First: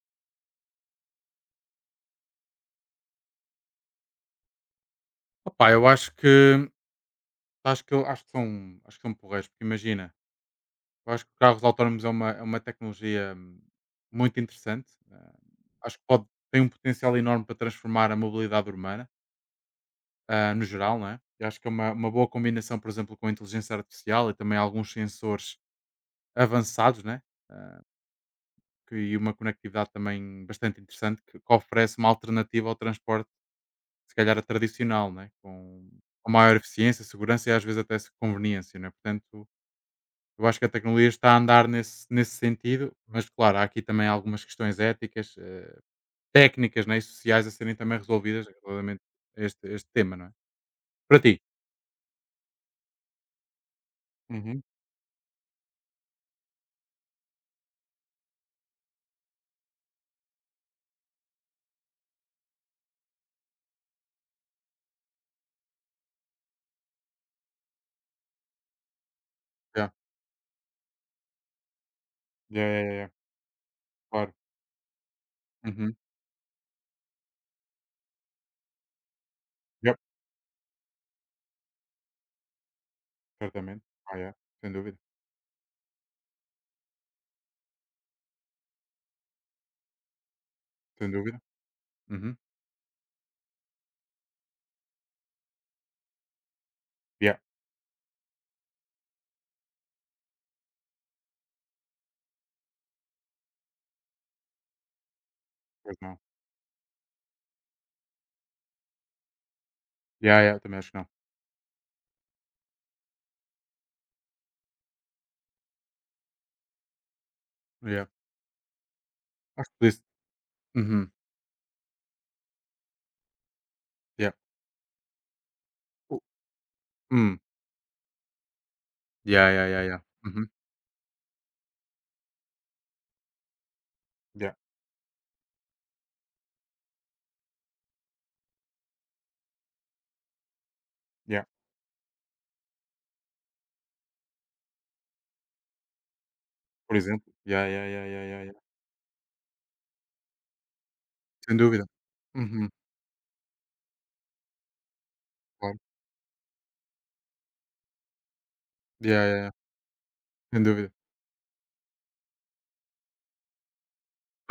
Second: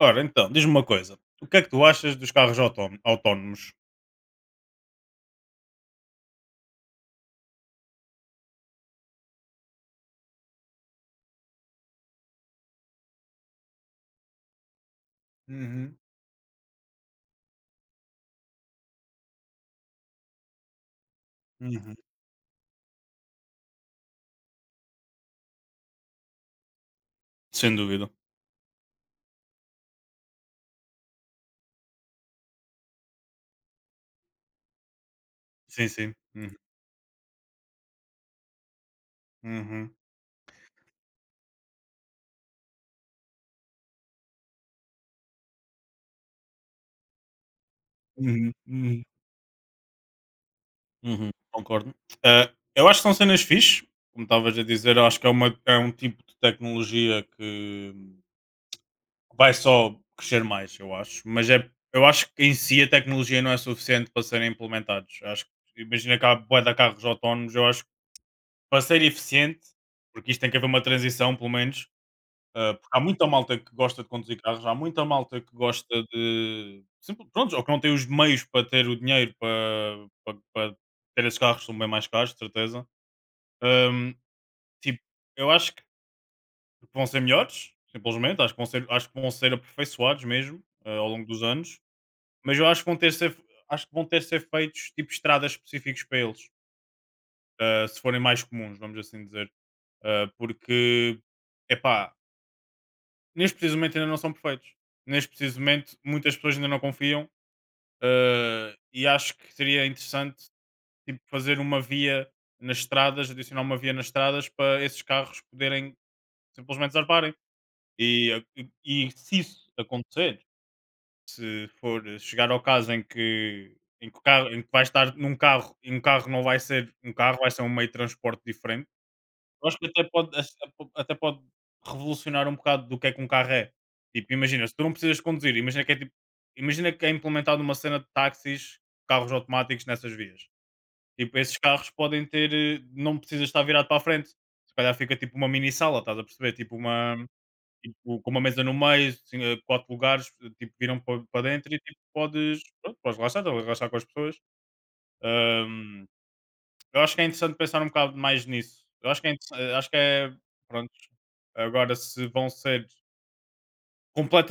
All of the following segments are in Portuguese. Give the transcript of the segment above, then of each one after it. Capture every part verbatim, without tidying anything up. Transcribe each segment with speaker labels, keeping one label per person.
Speaker 1: Ora então, diz-me uma coisa, o que é que tu achas dos carros autóno autónomos?
Speaker 2: Opá, eu acho que acho que eu acho que são acho que são porreiros, porque imagina, eu acho que carros autónomos é uma, é uma tecnologia hum, muito interessante. ah,
Speaker 1: Uhum,
Speaker 2: acho que pode, tem um potencial enorme para transformar a mobilidade urbana, ah, no geral, não é? Eu acho que é uma,
Speaker 1: uhum.
Speaker 2: uma boa combinação, por exemplo, com a inteligência artificial e também alguns sensores avançados, né?
Speaker 1: Sem
Speaker 2: Ah,
Speaker 1: dúvida.
Speaker 2: que, e uma conectividade também bastante interessante que, que oferece uma alternativa ao transporte, se calhar, a tradicional, né? Com,
Speaker 1: Sim, sim.
Speaker 2: com
Speaker 1: Uhum.
Speaker 2: maior eficiência, segurança e às vezes até se- conveniência, né? Portanto,
Speaker 1: Uhum.
Speaker 2: eu acho que a tecnologia está a andar nesse, nesse sentido, mas claro, há aqui também algumas questões éticas, eh, técnicas, né, e sociais a serem também resolvidas
Speaker 1: Uhum,
Speaker 2: relativamente
Speaker 1: uhum.
Speaker 2: a este, este tema, não é? Para
Speaker 1: Uhum,
Speaker 2: ti.
Speaker 1: concordo. Ah, eu acho que são cenas fixe, como estavas
Speaker 2: Uhum.
Speaker 1: a dizer, eu acho que é uma é um tipo de tecnologia que vai só crescer mais, eu acho, mas é eu acho que em si a tecnologia não é suficiente para serem implementados. Acho que imagina que há bué de carros autónomos, eu acho que para ser eficiente,
Speaker 2: Já.
Speaker 1: porque isto tem que haver uma transição pelo menos.
Speaker 2: Yeah,
Speaker 1: Ah, porque
Speaker 2: yeah,
Speaker 1: há
Speaker 2: yeah,
Speaker 1: muita malta que gosta de
Speaker 2: claro.
Speaker 1: conduzir carros, há muita malta que
Speaker 2: Uhum.
Speaker 1: gosta de. Simples, pronto, ou que não tem os meios para ter o dinheiro
Speaker 2: Yep.
Speaker 1: para, para, para ter esses carros, que são bem mais caros, de certeza.
Speaker 2: Certamente.
Speaker 1: Ahm,
Speaker 2: Ah, yeah. Sem dúvida.
Speaker 1: tipo, eu acho que vão ser melhores, simplesmente, acho que vão ser, acho que vão ser aperfeiçoados mesmo ah, ao
Speaker 2: Sem
Speaker 1: longo
Speaker 2: dúvida.
Speaker 1: dos anos,
Speaker 2: Uhum.
Speaker 1: mas eu acho que vão ter ser, acho que vão ter ser feitos tipo estradas específicas para eles,
Speaker 2: Yeah.
Speaker 1: ah, se forem mais comuns, vamos assim dizer. Ah, porque, epá, neste preciso momento ainda não são perfeitos. Neste preciso
Speaker 2: Pois
Speaker 1: momento,
Speaker 2: não.
Speaker 1: muitas pessoas ainda não confiam, eh, e acho que seria
Speaker 2: Yeah,
Speaker 1: interessante
Speaker 2: yeah, também acho que não.
Speaker 1: tipo, fazer uma via nas estradas, adicionar uma via nas estradas para esses carros poderem simplesmente zarparem.
Speaker 2: Yeah.
Speaker 1: E, a- e, e se
Speaker 2: Acho
Speaker 1: isso
Speaker 2: que por isso.
Speaker 1: acontecer,
Speaker 2: Uhum.
Speaker 1: se for chegar ao caso em que, em que, o
Speaker 2: Yeah.
Speaker 1: carro, em que vai estar num carro e um
Speaker 2: Uh,
Speaker 1: carro não vai ser um
Speaker 2: Hum.
Speaker 1: carro, vai ser um meio de transporte diferente,
Speaker 2: Yeah, yeah,
Speaker 1: eu acho
Speaker 2: yeah,
Speaker 1: que
Speaker 2: yeah.
Speaker 1: até pode,
Speaker 2: Uhum.
Speaker 1: até pode revolucionar um bocado do que é que um carro é. Tipo,
Speaker 2: Yeah,
Speaker 1: imagina, se tu não precisas conduzir, imagina que é tipo, imagina que é implementada uma cena de táxis, carros automáticos nessas vias. Tipo,
Speaker 2: yeah.
Speaker 1: esses carros podem ter, eh, não precisas estar virado para a frente. Se calhar fica tipo uma mini sala, estás a perceber? Tipo
Speaker 2: Por
Speaker 1: uma
Speaker 2: exemplo. Yeah, yeah, yeah,
Speaker 1: tipo,
Speaker 2: yeah,
Speaker 1: com uma
Speaker 2: yeah, yeah.
Speaker 1: mesa no meio, assim, eh, quatro lugares, eh, tipo, viram pa- para
Speaker 2: Sem
Speaker 1: dentro e
Speaker 2: dúvida.
Speaker 1: tipo, podes,
Speaker 2: Uhum.
Speaker 1: pronto, podes relaxar, estás a relaxar com as pessoas.
Speaker 2: Claro.
Speaker 1: Eu acho que é interessante pensar um bocado mais nisso.
Speaker 2: Yeah,
Speaker 1: Eu acho que é
Speaker 2: yeah, yeah.
Speaker 1: interessa, eh, acho que é
Speaker 2: Sem dúvida.
Speaker 1: pronto, agora se vão ser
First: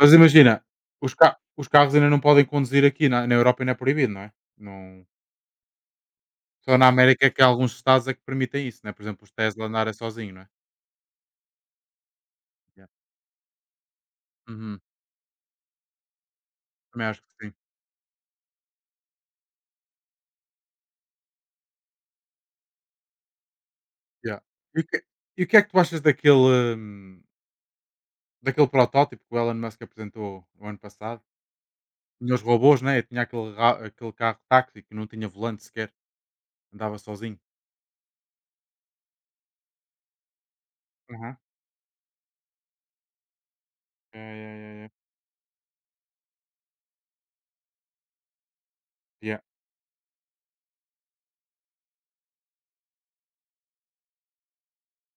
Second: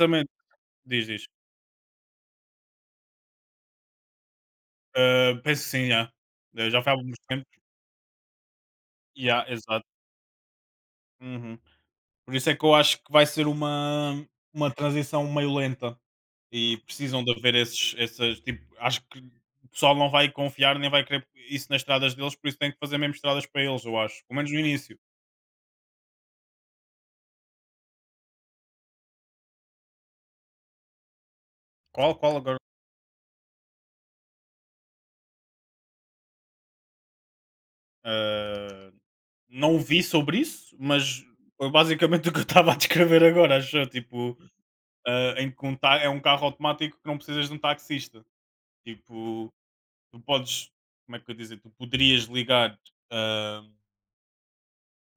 Speaker 2: Mas imagina,
Speaker 1: diz,
Speaker 2: os
Speaker 1: diz.
Speaker 2: ca os carros ainda não podem conduzir aqui na na Europa, ainda é proibido, não é? Não,
Speaker 1: Hã, penso que sim, já. Eh,
Speaker 2: só
Speaker 1: já
Speaker 2: na
Speaker 1: foi há alguns
Speaker 2: América é que há
Speaker 1: tempos.
Speaker 2: alguns estados é que permitem isso, né? Por exemplo, os
Speaker 1: Yeah,
Speaker 2: Tesla
Speaker 1: exato.
Speaker 2: andarem sozinho, não é?
Speaker 1: Uhum. Por isso é que eu
Speaker 2: Yeah.
Speaker 1: acho que vai ser uma uma
Speaker 2: Uhum.
Speaker 1: transição meio lenta e
Speaker 2: Também acho
Speaker 1: precisam
Speaker 2: que
Speaker 1: de
Speaker 2: sim.
Speaker 1: haver esses essas tipo, acho que o pessoal não vai confiar nem vai querer isso nas estradas deles, por isso tem que fazer mesmo estradas para eles, eu acho, pelo
Speaker 2: Yeah.
Speaker 1: menos no
Speaker 2: E o
Speaker 1: início.
Speaker 2: que e o que é que tu achas daquele, hum, daquele protótipo que o Elon Musk apresentou o ano passado?
Speaker 1: Qual,
Speaker 2: Tinha
Speaker 1: qual
Speaker 2: os
Speaker 1: agora?
Speaker 2: robôs, né? E tinha aquele ra aquele carro táxi que não tinha volante sequer, andava sozinho.
Speaker 1: Hã Não vi sobre isso, mas
Speaker 2: Aham.
Speaker 1: foi basicamente o que eu estava a descrever agora, acho eu,
Speaker 2: Yeah, yeah,
Speaker 1: tipo,
Speaker 2: yeah, yeah.
Speaker 1: ah, em que um ta é um carro automático que não precisas de um taxista.
Speaker 2: Yeah,
Speaker 1: Tipo, tu podes, como é que eu ia dizer, tu poderias ligar, ah,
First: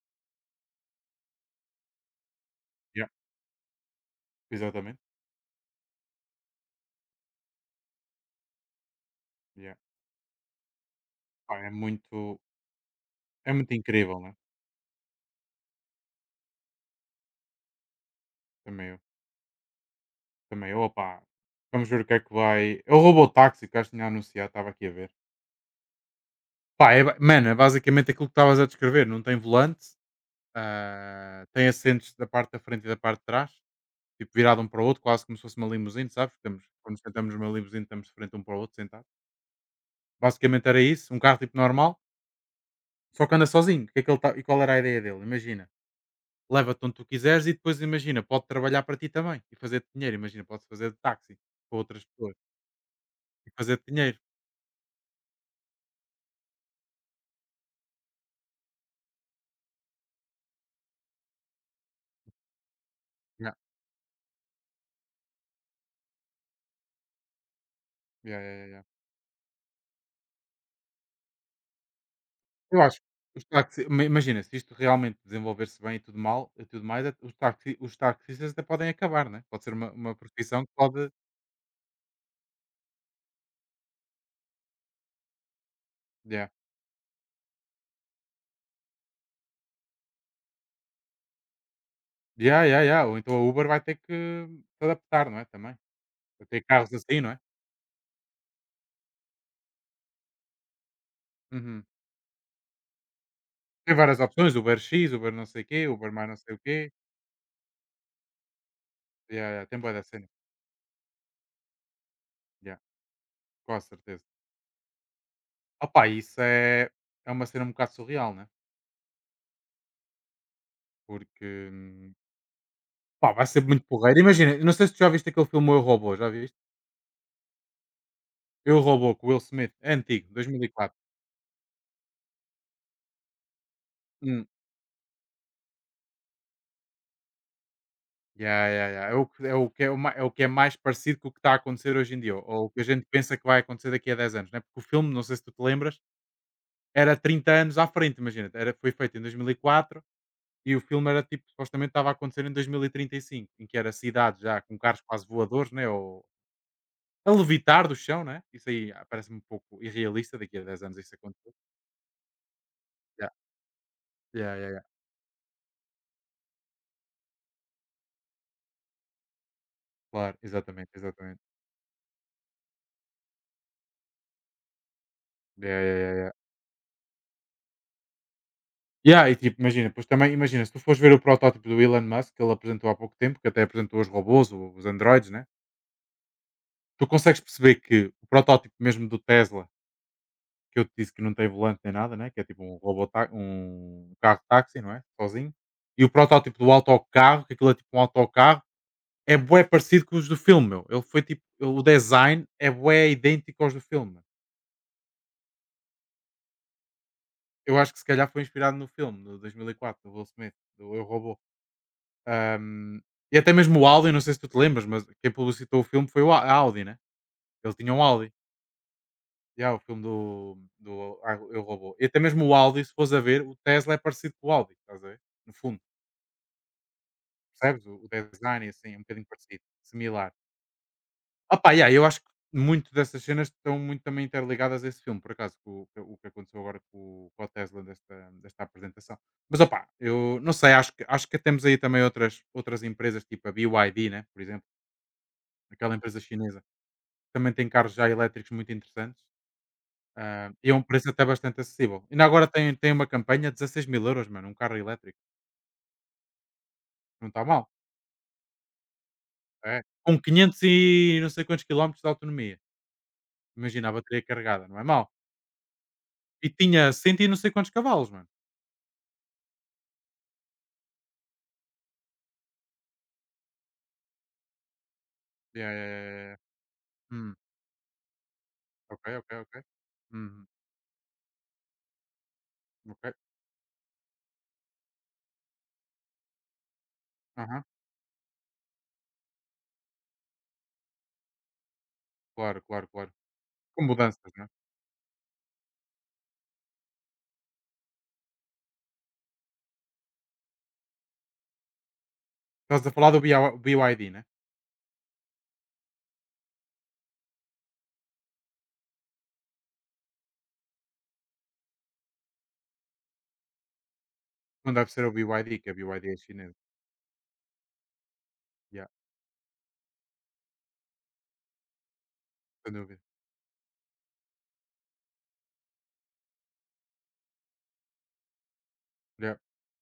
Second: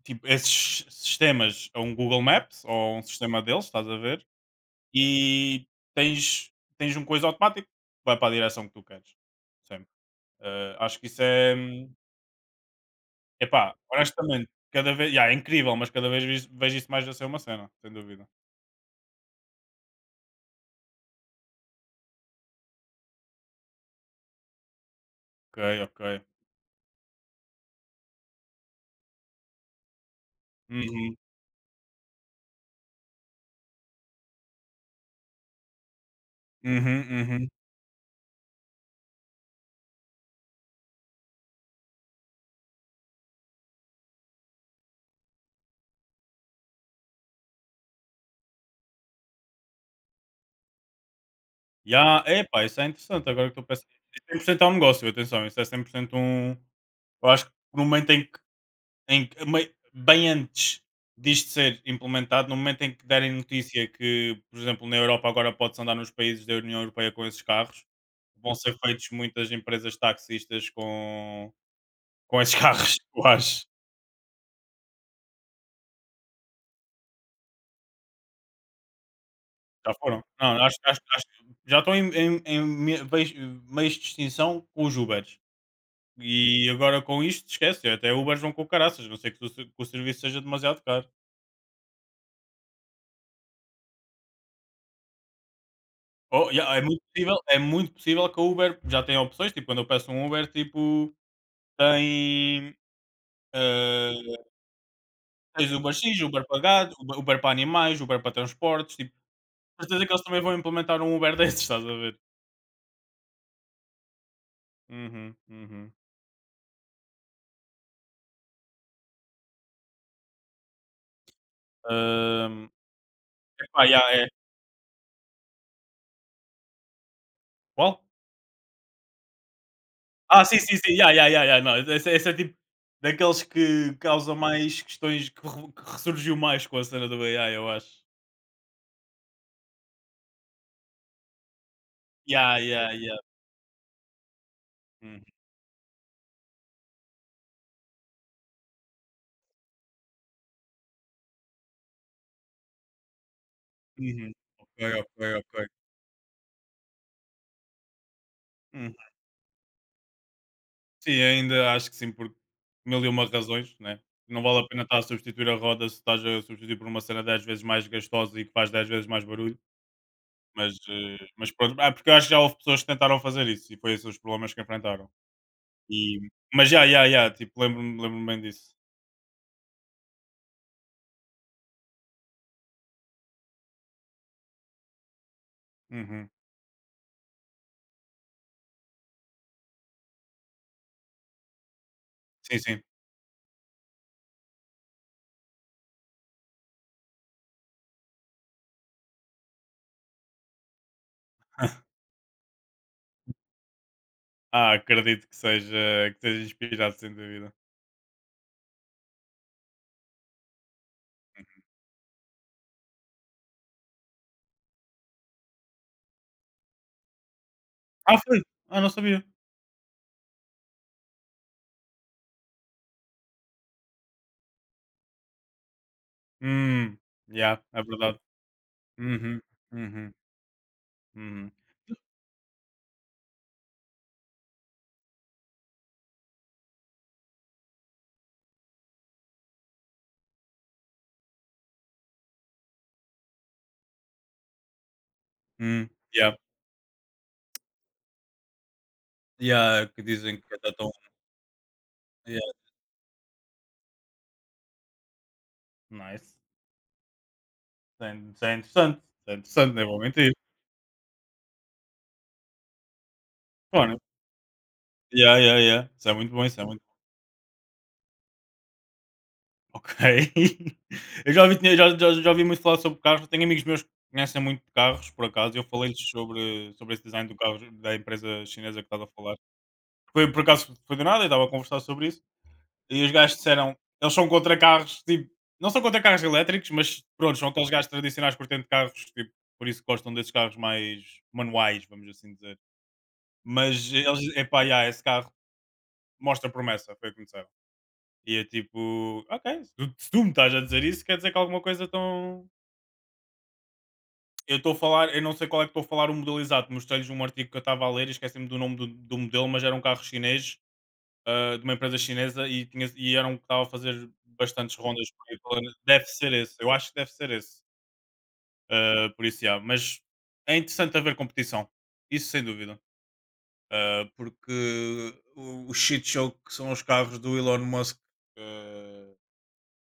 Speaker 1: tipo, esses sistemas a um Google Maps ou a um
Speaker 2: yeah.
Speaker 1: sistema deles, estás a ver,
Speaker 2: Exatamente.
Speaker 1: e tens tens um coisa automático que vai para a direção que tu queres,
Speaker 2: Yeah.
Speaker 1: sempre. Ah, acho que isso é
Speaker 2: Pá, é
Speaker 1: hum,
Speaker 2: muito é
Speaker 1: Epá,
Speaker 2: muito incrível, né?
Speaker 1: honestamente, cada vez yeah, é incrível, mas cada vez vis- vejo isso mais a ser uma cena, sem dúvida.
Speaker 2: Também eu. Também, opa, vamos ver o que é que vai. É o Robotáxi que acho que tinha anunciado, estava aqui a ver.
Speaker 1: Ok, ok.
Speaker 2: Pá, é, ba- mano, é basicamente aquilo que estavas a descrever: não tem volante,
Speaker 1: Uhum,
Speaker 2: ah, tem assentos da parte da frente e da parte de trás, tipo virado um para o outro, quase como se fosse uma limusine, sabes? Estamos, quando
Speaker 1: uhum,
Speaker 2: nos sentamos
Speaker 1: uhum.
Speaker 2: numa limusine, estamos de frente um para o outro, sentado. Basicamente era isso: um carro tipo normal, só que anda sozinho. Que é que ele tá- e qual era a ideia dele? Imagina, leva-te onde tu quiseres e depois, imagina, pode trabalhar para ti também e fazer dinheiro. Imagina, pode fazer de táxi para outras
Speaker 1: Yeah,
Speaker 2: pessoas
Speaker 1: epá, isso é interessante, agora
Speaker 2: e
Speaker 1: que estou a
Speaker 2: fazer
Speaker 1: pensar.
Speaker 2: dinheiro.
Speaker 1: Isso cem por cento é um negócio, atenção, isso é cem por cento um. Eu acho que no momento em que, em que- mei- bem antes disto ser implementado, no momento em que derem
Speaker 2: Yeah.
Speaker 1: notícia que, por exemplo, na Europa agora pode-se andar nos países da União Europeia com esses carros,
Speaker 2: Yeah,
Speaker 1: vão
Speaker 2: yeah, yeah,
Speaker 1: ser
Speaker 2: yeah.
Speaker 1: feitos muitas empresas taxistas com, com esses
Speaker 2: Eu acho
Speaker 1: carros, eu
Speaker 2: que os
Speaker 1: acho.
Speaker 2: táxi imagina, se isto realmente desenvolver-se bem e tudo mal e tudo mais, é, os táxi os taxistas até podem acabar, né, pode ser uma
Speaker 1: Já
Speaker 2: uma
Speaker 1: foram? Não,
Speaker 2: profissão que
Speaker 1: acho acho
Speaker 2: pode.
Speaker 1: acho que já estão em em em me veis meios de extinção com os Ubers.
Speaker 2: Yeah.
Speaker 1: E agora com isto esquece, até Ubers vão com caraças, a não ser que o se que o serviço seja demasiado caro.
Speaker 2: Yeah, yeah, yeah, ou então a Uber vai ter que se adaptar, não é, também, para
Speaker 1: Oh,
Speaker 2: ter
Speaker 1: yeah, é
Speaker 2: carros
Speaker 1: muito
Speaker 2: assim, não
Speaker 1: possível
Speaker 2: é?
Speaker 1: é muito possível que a Uber já tenha opções, tipo, quando eu peço um Uber, tipo,
Speaker 2: Uhum.
Speaker 1: tem,
Speaker 2: Tem várias
Speaker 1: ah,
Speaker 2: opções, Uber X, Uber não sei o
Speaker 1: tens
Speaker 2: quê, Uber
Speaker 1: UberX,
Speaker 2: mais não
Speaker 1: Uber
Speaker 2: sei o quê,
Speaker 1: pagado, Uber Uber para animais, Uber para transportes, tipo,
Speaker 2: yeah, yeah, tem bué da
Speaker 1: certeza que eles
Speaker 2: cena,
Speaker 1: também vão implementar um Uber desses, estás a ver?
Speaker 2: yeah, com a certeza.
Speaker 1: Uhum, uhum.
Speaker 2: Opa, isso é é uma cena um bocado surreal, né, porque, hum,
Speaker 1: Hum,
Speaker 2: pá, vai ser muito
Speaker 1: epá, yeah,
Speaker 2: porreiro.
Speaker 1: é
Speaker 2: Imagina, não sei se tu já viste aquele filme Eu, Robô, já viste?
Speaker 1: qual?
Speaker 2: Eu, Robô, com o Will Smith, é antigo,
Speaker 1: Ah, sim, sim, sim.
Speaker 2: dois mil e quatro.
Speaker 1: Ya, ya, ya, ya. Não, esse esse é tipo daqueles que causam
Speaker 2: Hum.
Speaker 1: mais questões, que re que ressurgiu mais com a cena do ai, eu acho.
Speaker 2: Ya, ya, yeah, É o que é o que é o ma é o que é mais parecido com o que está a acontecer hoje em dia, ou
Speaker 1: Ya,
Speaker 2: ou o que a
Speaker 1: ya,
Speaker 2: gente
Speaker 1: ya.
Speaker 2: pensa que vai acontecer daqui a dez anos, né, porque o filme, não
Speaker 1: Uhum,
Speaker 2: sei se tu te lembras, era trinta anos à frente, imagina, era foi feito em dois mil e quatro, e o filme era, tipo, supostamente estava a acontecer em dois mil e e trinta e cinco, em que era
Speaker 1: uhum.
Speaker 2: cidade já com
Speaker 1: Ok,
Speaker 2: carros
Speaker 1: ok,
Speaker 2: quase
Speaker 1: ok.
Speaker 2: voadores, né, ou a levitar do chão, né, isso aí
Speaker 1: Uhum.
Speaker 2: ah, parece-me um pouco irrealista daqui a dez anos isso
Speaker 1: Sim,
Speaker 2: acontecer.
Speaker 1: ainda acho que sim, por mil e uma
Speaker 2: Yeah,
Speaker 1: razões, né. Não
Speaker 2: yeah,
Speaker 1: vale a
Speaker 2: yeah, yeah.
Speaker 1: pena estar a substituir a roda se estás a substituir por uma cena dez vezes mais gastosa e que faz dez vezes mais barulho,
Speaker 2: Claro,
Speaker 1: mas,
Speaker 2: exatamente,
Speaker 1: eh,
Speaker 2: exatamente.
Speaker 1: mas pronto. Ah, porque eu acho que já houve pessoas que tentaram fazer isso e foi esses os problemas que enfrentaram.
Speaker 2: Yeah, yeah, yeah,
Speaker 1: E
Speaker 2: yeah.
Speaker 1: mas ya, ya, ya, tipo, lembro-me lembro bem disso.
Speaker 2: Yeah, e tipo, imagina, pois também, imagina, se tu fores ver o protótipo do Elon Musk, que ele apresentou há pouco tempo, que até apresentou os robôs, o- os androides, né?
Speaker 1: Uhum.
Speaker 2: Tu consegues perceber que o protótipo mesmo do Tesla, que eu te disse que não tem volante nem nada, né? Que é
Speaker 1: Sim,
Speaker 2: tipo um
Speaker 1: sim.
Speaker 2: robô, tá- um carro táxi, não é? Sozinho. E o protótipo do autocarro, que aquilo é tipo um autocarro, é bué parecido com os do filme, meu. Ele foi tipo, o design é bué idêntico aos do filme.
Speaker 1: Ah, acredito que seja, que seja inspirado, sem dúvida.
Speaker 2: Eu acho que se calhar foi inspirado no filme, do dois mil e quatro, do Will Smith, do Eu, Robô. Ahm, e até mesmo o Audi, não sei se tu te lembras, mas quem publicitou o filme foi o a a Audi, né? Ele tinha um
Speaker 1: Ah,
Speaker 2: Audi.
Speaker 1: foi? Ah, não sabia.
Speaker 2: Yeah, o filme do, do Ah, Eu Robô. E até mesmo o Audi, se fores a ver, o Tesla é parecido com o Audi, estás a ver? No fundo,
Speaker 1: Hum, yeah, é
Speaker 2: percebes? O, o
Speaker 1: verdade.
Speaker 2: design, assim, é um bocadinho
Speaker 1: Uhum,
Speaker 2: parecido,
Speaker 1: uhum,
Speaker 2: similar.
Speaker 1: uhum,
Speaker 2: Ah pá, yeah, eu acho que muito dessas cenas estão muito também interligadas a esse filme, por acaso, com o que o que aconteceu agora com, o com o Tesla desta, desta apresentação. Mas opá, eu não sei, acho que, acho que, temos aí também outras, outras empresas, tipo a B Y D, né? Por exemplo,
Speaker 1: hum,
Speaker 2: aquela empresa
Speaker 1: yeah,
Speaker 2: chinesa também tem carros já elétricos muito interessantes,
Speaker 1: yeah, que dizem
Speaker 2: ah,
Speaker 1: que
Speaker 2: e
Speaker 1: está
Speaker 2: é um
Speaker 1: tão.
Speaker 2: preço até bastante acessível. Ainda
Speaker 1: Yeah,
Speaker 2: agora tem tem uma campanha de dezesseis mil euros, mano, um carro elétrico,
Speaker 1: nice.
Speaker 2: não está mal,
Speaker 1: Isso é isso é interessante, isso é interessante,
Speaker 2: é.
Speaker 1: nem vou
Speaker 2: Com
Speaker 1: mentir.
Speaker 2: quinhentos e não sei quantos quilómetros de autonomia. Imagina a
Speaker 1: Bom,
Speaker 2: bateria carregada, não é mal.
Speaker 1: yeah, yeah, yeah. Isso é muito bom,
Speaker 2: E
Speaker 1: isso é muito
Speaker 2: tinha
Speaker 1: bom.
Speaker 2: cento e não sei quantos cavalos, mano.
Speaker 1: Ok. Eu já ouvi, tinha- já, já, já ouvi muito falar sobre carros, tenho amigos meus que conhecem muito de carros, por acaso, e eu
Speaker 2: Yeah, yeah,
Speaker 1: falei-lhes
Speaker 2: yeah, yeah, yeah.
Speaker 1: sobre, sobre esse design
Speaker 2: Hum,
Speaker 1: do carro da empresa chinesa que estás
Speaker 2: ok,
Speaker 1: a
Speaker 2: ok,
Speaker 1: falar.
Speaker 2: ok.
Speaker 1: Foi por
Speaker 2: Uhum,
Speaker 1: acaso foi do nada, eu estava a conversar sobre isso. E
Speaker 2: ok.
Speaker 1: os gajos disseram: eles são contra carros, tipo, não são contra carros elétricos, mas pronto, são
Speaker 2: Aham.
Speaker 1: aqueles gajos tradicionais curtindo de carros, tipo, por isso gostam desses carros mais manuais, vamos assim dizer.
Speaker 2: Claro, claro, claro. Com
Speaker 1: Mas eles,
Speaker 2: mudanças, não é?
Speaker 1: epá, yeah, esse carro mostra promessa, foi o que me disseram. E é tipo, ok, se tu, se tu me estás a dizer isso, quer dizer que alguma coisa tão.
Speaker 2: Estás a falar do BY B Y D, né?
Speaker 1: Eu estou a falar, eu não sei qual é que estou a falar o modelo exato, mostrei-lhes um artigo que eu estava a ler e esqueci-me do nome do, do modelo, mas era um carro chinês. Ah, de uma empresa chinesa e tinha e era um que estava a fazer
Speaker 2: Não
Speaker 1: bastantes
Speaker 2: deve ser
Speaker 1: rondas
Speaker 2: o
Speaker 1: por aí
Speaker 2: BYD, que a
Speaker 1: pela. Deve
Speaker 2: B Y D é
Speaker 1: ser
Speaker 2: chinesa.
Speaker 1: esse, eu acho que deve ser esse.
Speaker 2: Yeah,
Speaker 1: Ah, por isso, yeah. Mas é interessante haver competição, isso sem
Speaker 2: sem
Speaker 1: dúvida.
Speaker 2: dúvida.
Speaker 1: Ah, porque o, o shit show que são os carros do Elon Musk, ah,
Speaker 2: Yeah,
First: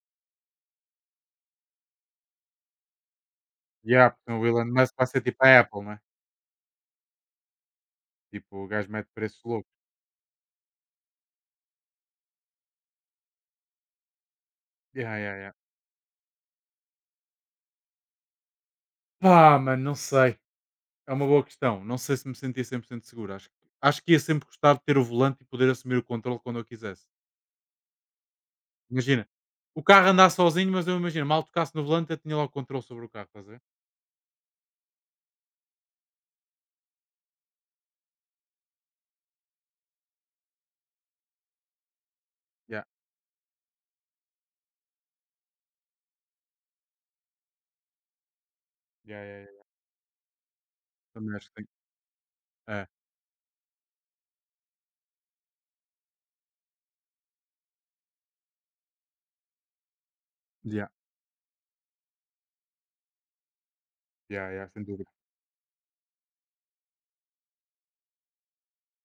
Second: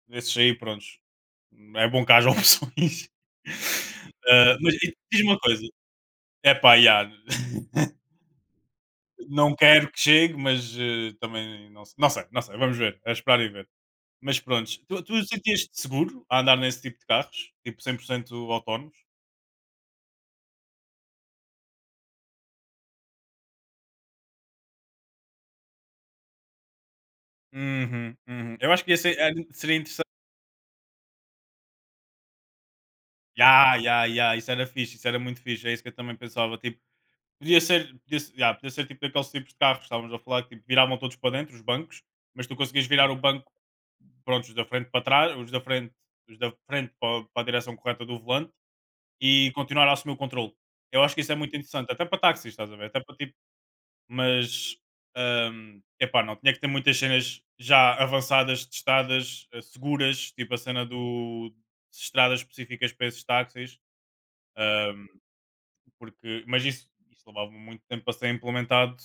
Speaker 1: esses aí, prontos, é bom que haja opções.
Speaker 2: yeah, porque o
Speaker 1: Ah,
Speaker 2: Elon
Speaker 1: mas
Speaker 2: Musk
Speaker 1: e
Speaker 2: vai ser
Speaker 1: diz uma
Speaker 2: tipo a
Speaker 1: coisa,
Speaker 2: Apple, né?
Speaker 1: é pá, yeah.
Speaker 2: Tipo, o gajo mete preços
Speaker 1: Não
Speaker 2: loucos.
Speaker 1: quero que chegue, mas eh, também não, se- não sei, não sei, vamos ver, é esperar e ver. Mas pronto tu
Speaker 2: Yeah,
Speaker 1: tu
Speaker 2: yeah, yeah.
Speaker 1: sentias-te seguro a andar nesse tipo de carros? Tipo cem por cento autónomos?
Speaker 2: Pá, mano, não sei. É uma boa questão. Não sei se me sentia cem por cento seguro. Acho, que- acho que ia sempre gostar de ter o volante e poder assumir o controle quando eu quisesse.
Speaker 1: Uhum, uhum. Eu acho que ia ser
Speaker 2: Imagina,
Speaker 1: era seria
Speaker 2: o
Speaker 1: interessante.
Speaker 2: carro andar sozinho, mas eu imagino, mal tocasse no volante, eu tinha logo controle sobre o carro, estás a ver?
Speaker 1: Ya, ya, ya, isso era fixe, isso era muito fixe, é isso que eu também pensava, tipo, podia ser podia se ya, podia ser tipo daqueles tipos de carros que estávamos a falar que tipo viravam todos para dentro os bancos, mas tu
Speaker 2: Yeah,
Speaker 1: conseguias virar o banco, prontos, os da frente para trás os da frente os da frente para para a direção correta do volante
Speaker 2: yeah, yeah, yeah.
Speaker 1: e continuar a assumir o controle. Eu acho que isso
Speaker 2: Também
Speaker 1: é
Speaker 2: acho
Speaker 1: muito
Speaker 2: que tem.
Speaker 1: interessante, até para táxis, estás a ver?
Speaker 2: É,
Speaker 1: Até para tipo. Mas, hum, epá, não, tinha que ter muitas cenas já avançadas, testadas, eh, seguras, tipo a cena
Speaker 2: yeah,
Speaker 1: do estradas específicas para esses táxis,
Speaker 2: yeah, yeah, sem
Speaker 1: hum,
Speaker 2: dúvida.
Speaker 1: porque, mas isso, isso levava muito tempo a ser implementado.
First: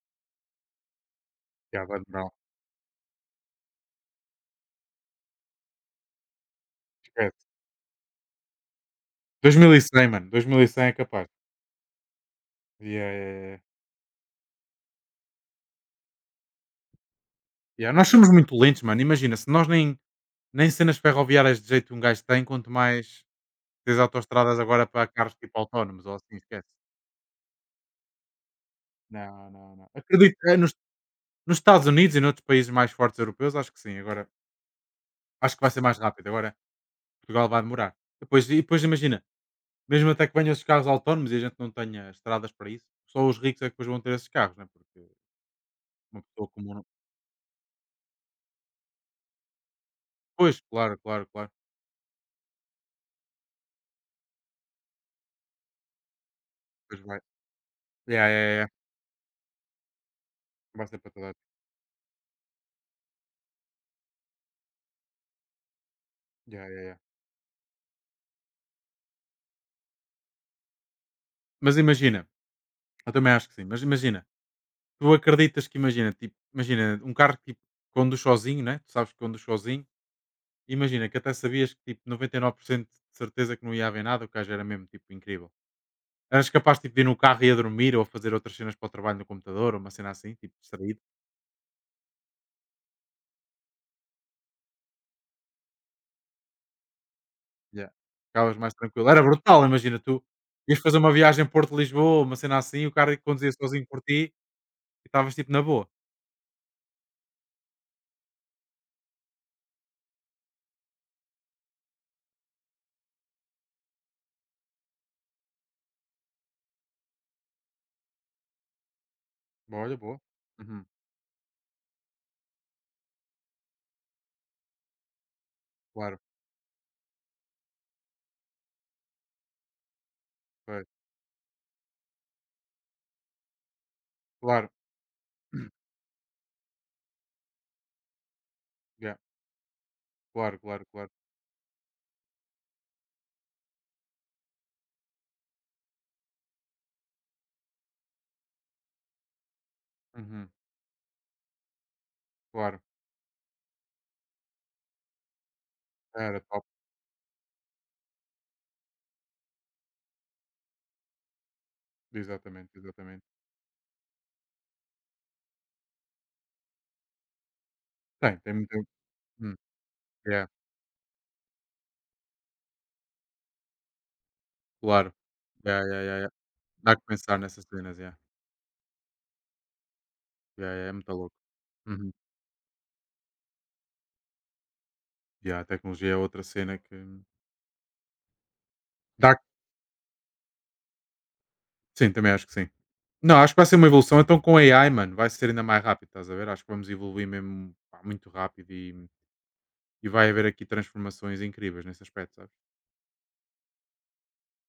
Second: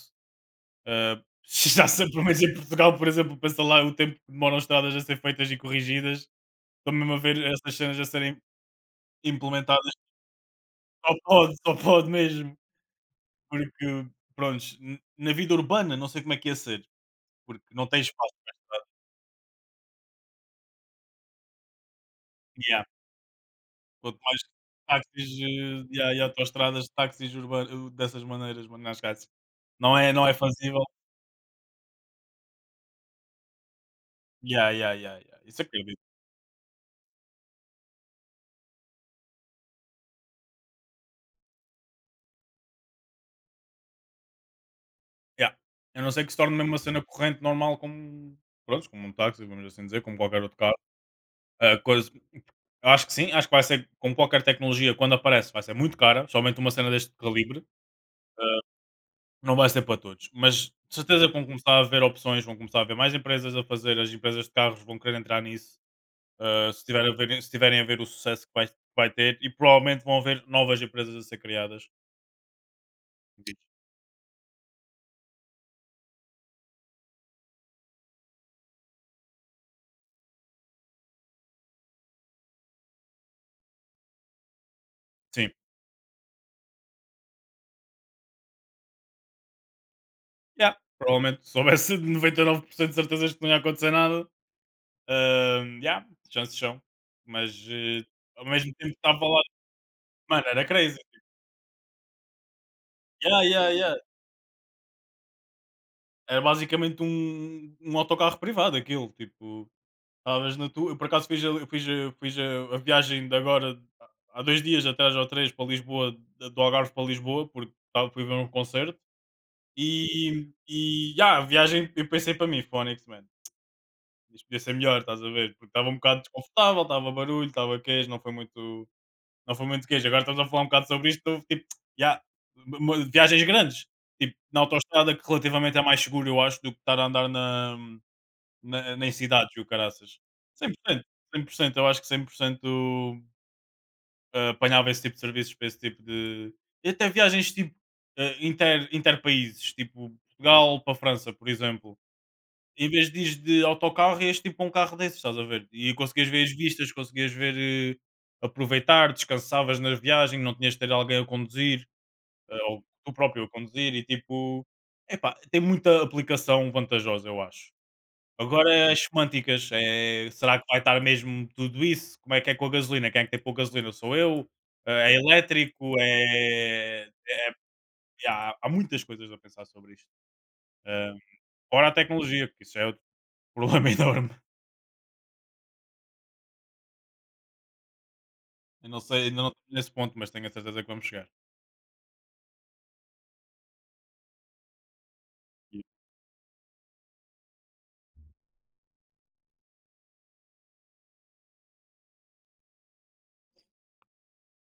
Speaker 1: eh,
Speaker 2: Yeah,
Speaker 1: Já
Speaker 2: vai
Speaker 1: sei, pelo
Speaker 2: demorar.
Speaker 1: menos em Portugal, por exemplo, pensa lá o tempo que demoram estradas a ser feitas e corrigidas. Estou mesmo a ver
Speaker 2: Esquece.
Speaker 1: essas cenas a serem implementadas.
Speaker 2: dois mil e cem, mano. dois mil e cem é
Speaker 1: Só
Speaker 2: capaz.
Speaker 1: pode, só pode mesmo.
Speaker 2: Yeah, yeah, yeah.
Speaker 1: Porque, pronto, na vida urbana não sei como é que ia ser, porque não
Speaker 2: Yeah,
Speaker 1: tem
Speaker 2: nós somos
Speaker 1: espaço.
Speaker 2: muito lentos, mano. Imagina, se nós nem, nem, cenas ferroviárias de jeito um gajo tem, quanto mais. Tens
Speaker 1: Quanto mais
Speaker 2: autoestradas agora para
Speaker 1: táxis,
Speaker 2: carros tipo
Speaker 1: eh,
Speaker 2: autónomos
Speaker 1: yeah,
Speaker 2: ou
Speaker 1: e
Speaker 2: assim, esquece.
Speaker 1: autoestradas, táxis urban uh, dessas maneiras, mano, acho que há de se
Speaker 2: Não, não, não.
Speaker 1: não é não é
Speaker 2: Acredito, eh, nos
Speaker 1: fazível.
Speaker 2: nos Estados Unidos e noutros países mais fortes europeus, acho que sim. Agora,
Speaker 1: Yeah, yeah, yeah, yeah.
Speaker 2: acho que
Speaker 1: Isso
Speaker 2: vai ser mais
Speaker 1: acredito.
Speaker 2: rápido. Agora, Portugal vai demorar. Depois, e depois imagina, mesmo até que venham esses carros autónomos e a gente não tenha estradas para isso, só os ricos é que depois vão ter esses carros, né? Porque
Speaker 1: Yeah. A não
Speaker 2: uma
Speaker 1: ser que se
Speaker 2: pessoa
Speaker 1: torne mesmo
Speaker 2: comum
Speaker 1: uma
Speaker 2: não.
Speaker 1: cena corrente normal como, pronto como um táxi, vamos assim dizer, como qualquer
Speaker 2: Pois,
Speaker 1: outro carro.
Speaker 2: claro, claro, claro.
Speaker 1: A coisa eu acho que sim, acho que vai ser como qualquer tecnologia, quando aparece, vai ser muito cara, somente uma cena
Speaker 2: Pois
Speaker 1: deste
Speaker 2: vai.
Speaker 1: calibre,
Speaker 2: Yeah, yeah, yeah.
Speaker 1: não vai ser para todos. Mas
Speaker 2: Vai
Speaker 1: de
Speaker 2: ser para toda
Speaker 1: certeza
Speaker 2: a
Speaker 1: que vão
Speaker 2: gente.
Speaker 1: começar a haver opções, vão começar a haver mais empresas a fazer, as empresas de carros vão querer entrar nisso.
Speaker 2: Yeah,
Speaker 1: Uh,
Speaker 2: yeah,
Speaker 1: se,
Speaker 2: yeah.
Speaker 1: tiver a ver- se tiverem a ver o sucesso que vai, que vai, ter e provavelmente vão haver novas empresas a ser
Speaker 2: Mas
Speaker 1: criadas.
Speaker 2: imagina, eu também acho que sim, mas imagina, tu acreditas que imagina, tipo, imagina um carro que tipo, conduz sozinho, né? Tu sabes que conduz sozinho. Imagina que até sabias que tipo noventa e nove por cento de certeza que não ia haver nada, o gajo era mesmo tipo
Speaker 1: Sim,
Speaker 2: incrível. Eras capaz tipo, de ir no carro e a dormir ou a fazer outras cenas para o trabalho no computador, ou uma cena assim, tipo
Speaker 1: yeah,
Speaker 2: distraído.
Speaker 1: provavelmente se soubesse de noventa e nove por cento de certezas que não ia acontecer nada, uh, yeah, chances são. Mas
Speaker 2: Yeah.
Speaker 1: eh, ao
Speaker 2: Ficavas
Speaker 1: mesmo
Speaker 2: mais
Speaker 1: tempo
Speaker 2: tranquilo. Era
Speaker 1: estava lá,
Speaker 2: brutal, imagina, tu
Speaker 1: mano, era
Speaker 2: ias fazer
Speaker 1: crazy.
Speaker 2: uma viagem Porto-Lisboa, uma cena assim, o cara
Speaker 1: Yeah,
Speaker 2: conduzia
Speaker 1: yeah,
Speaker 2: sozinho
Speaker 1: yeah.
Speaker 2: por ti e estavas tipo na boa.
Speaker 1: Era basicamente um, um autocarro privado aquilo, tipo, estavas na tua. Eu por acaso fiz, a, eu fiz, a, fiz a, a viagem de agora há dois dias atrás ou três para Lisboa, do Algarve para Lisboa, porque estava- fui ver um concerto.
Speaker 2: Boa, olha, boa.
Speaker 1: E,
Speaker 2: Uhum.
Speaker 1: e ah, a viagem, eu pensei para mim, Phoenix, mano, isto podia ser melhor, estás a ver? Porque estava um
Speaker 2: Claro,
Speaker 1: bocado desconfortável, estava barulho, estava queijo, não foi muito, não foi muito queijo. Agora estamos a falar um
Speaker 2: pois,
Speaker 1: bocado sobre isto, tipo, yeah, mo- viagens grandes, tipo, na
Speaker 2: claro,
Speaker 1: autoestrada, que relativamente é mais seguro, eu acho, do que estar a andar na, na, em
Speaker 2: yeah,
Speaker 1: cidades e o caraças.
Speaker 2: claro,
Speaker 1: cem por
Speaker 2: claro,
Speaker 1: cento
Speaker 2: claro.
Speaker 1: cem por cento, eu acho que cem por cento, eh, apanhava esse tipo de serviços para esse tipo de. E até viagens tipo eh, inter, interpaíses, tipo
Speaker 2: Uhum.
Speaker 1: Portugal para a França, por exemplo.
Speaker 2: Claro,
Speaker 1: Em vez de ires de autocarro, ias tipo com um carro desses, estás a ver? E conseguias
Speaker 2: era
Speaker 1: ver as
Speaker 2: top.
Speaker 1: vistas, conseguias ver, eh, aproveitar, descansavas na viagem, não tinhas de ter alguém a conduzir, eh,
Speaker 2: Exatamente,
Speaker 1: ou tu
Speaker 2: exatamente.
Speaker 1: próprio a conduzir, e tipo, epá, tem muita aplicação vantajosa, eu acho.
Speaker 2: Tem, tem muito.
Speaker 1: Agora as
Speaker 2: hum,
Speaker 1: semânticas, eh,
Speaker 2: yeah,
Speaker 1: será que vai estar mesmo tudo isso? Como é que é com a gasolina? Quem é que tem pouca gasolina? Sou eu?
Speaker 2: claro.
Speaker 1: Eh, é
Speaker 2: Yeah,
Speaker 1: elétrico?
Speaker 2: yeah, yeah, yeah. Dá que
Speaker 1: É
Speaker 2: pensar nessas cenas, yeah.
Speaker 1: há há muitas coisas a pensar sobre isto.
Speaker 2: Yeah, yeah, é muito
Speaker 1: Hã,
Speaker 2: louco.
Speaker 1: fora a
Speaker 2: Uhum.
Speaker 1: tecnologia, porque isso é outro problema enorme.
Speaker 2: Yeah, a tecnologia é outra cena que
Speaker 1: Eu não sei,
Speaker 2: dá
Speaker 1: ainda
Speaker 2: que-
Speaker 1: não estou nesse ponto, mas tenho a certeza que vamos chegar.
Speaker 2: Sim, também acho que sim. Não, acho que vai ser uma evolução. Então com A I, mano, vai ser ainda
Speaker 1: E
Speaker 2: mais rápido, estás a ver? Acho que vamos evoluir mesmo pá, muito rápido e, e vai haver aqui transformações incríveis nesse aspecto, sabes?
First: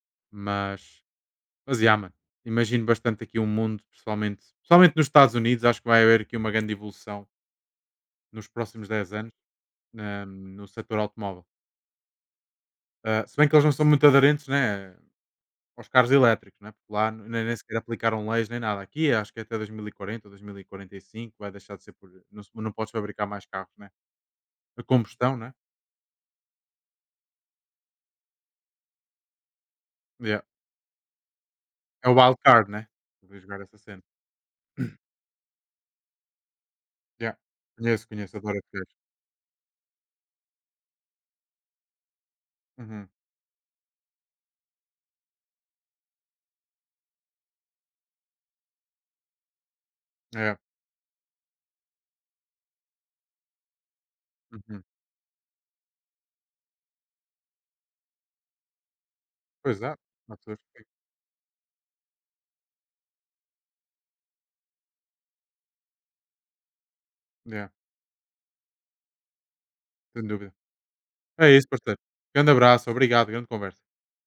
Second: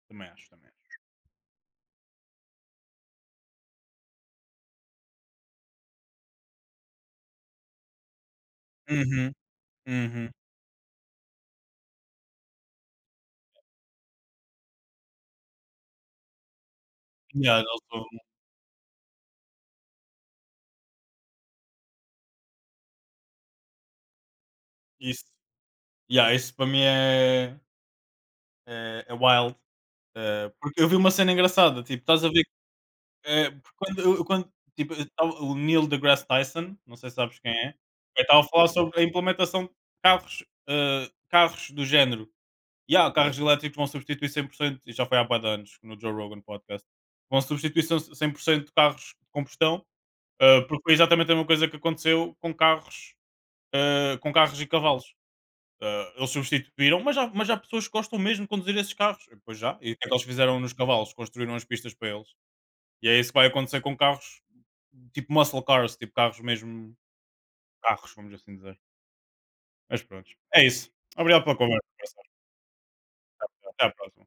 Speaker 1: também acho, também acho.
Speaker 2: Mas, mas yeah, mano, imagino bastante aqui um mundo, principalmente, principalmente nos Estados Unidos, acho que vai haver aqui uma grande evolução nos próximos dez
Speaker 1: Uhum,
Speaker 2: anos. na-
Speaker 1: uhum.
Speaker 2: no setor automóvel. Ah, se bem que eles não são muito aderentes, né, aos carros elétricos, né, porque lá nem, nem,
Speaker 1: Yeah,
Speaker 2: sequer
Speaker 1: não sou
Speaker 2: aplicaram leis nem nada. Aqui acho que até dois mil e quarenta ou dois mil e quarenta e cinco vai deixar de ser por. Não, se- não podes fabricar mais carros, né, a
Speaker 1: isso
Speaker 2: combustão, né?
Speaker 1: yeah, isso para mim é é é wild.
Speaker 2: Yeah.
Speaker 1: Eh, porque eu vi uma cena engraçada, tipo,
Speaker 2: É o
Speaker 1: estás a
Speaker 2: wild
Speaker 1: ver?
Speaker 2: card, né? Vou
Speaker 1: É,
Speaker 2: jogar
Speaker 1: porque
Speaker 2: essa
Speaker 1: quando
Speaker 2: cena.
Speaker 1: eu quando tipo, eu estava o Neil deGrasse Tyson, não sei se
Speaker 2: Yeah.
Speaker 1: sabes quem é.
Speaker 2: Conheço,
Speaker 1: Eu
Speaker 2: conheço,
Speaker 1: estava a
Speaker 2: adoro esse
Speaker 1: falar
Speaker 2: gajo.
Speaker 1: sobre a implementação de carros, hã, carros do género. E
Speaker 2: Uhum.
Speaker 1: "Ya, carros elétricos vão substituir cem por cento e já foi há bué de anos no Joe Rogan Podcast, vão substituir cem 100% de carros de combustão",
Speaker 2: É.
Speaker 1: hã, porque foi exatamente a mesma coisa que aconteceu com carros, hã, com carros e
Speaker 2: Uhum.
Speaker 1: cavalos. Hã, eles substituíram, mas há mas há pessoas que gostam mesmo de conduzir esses carros. Pois já,
Speaker 2: Pois é,
Speaker 1: e o que é que eles
Speaker 2: há pessoas
Speaker 1: fizeram nos
Speaker 2: que-
Speaker 1: cavalos? Construíram as pistas para eles. E é isso que vai acontecer com carros. Tipo muscle cars, tipo carros mesmo,
Speaker 2: yeah,
Speaker 1: carros, vamos assim dizer. Mas
Speaker 2: sem
Speaker 1: pronto,
Speaker 2: dúvida.
Speaker 1: é isso. Obrigado
Speaker 2: É
Speaker 1: pela
Speaker 2: isso,
Speaker 1: conversa,
Speaker 2: parceiro.
Speaker 1: parceiro.
Speaker 2: Grande abraço, obrigado, grande conversa.
Speaker 1: Até à próxima.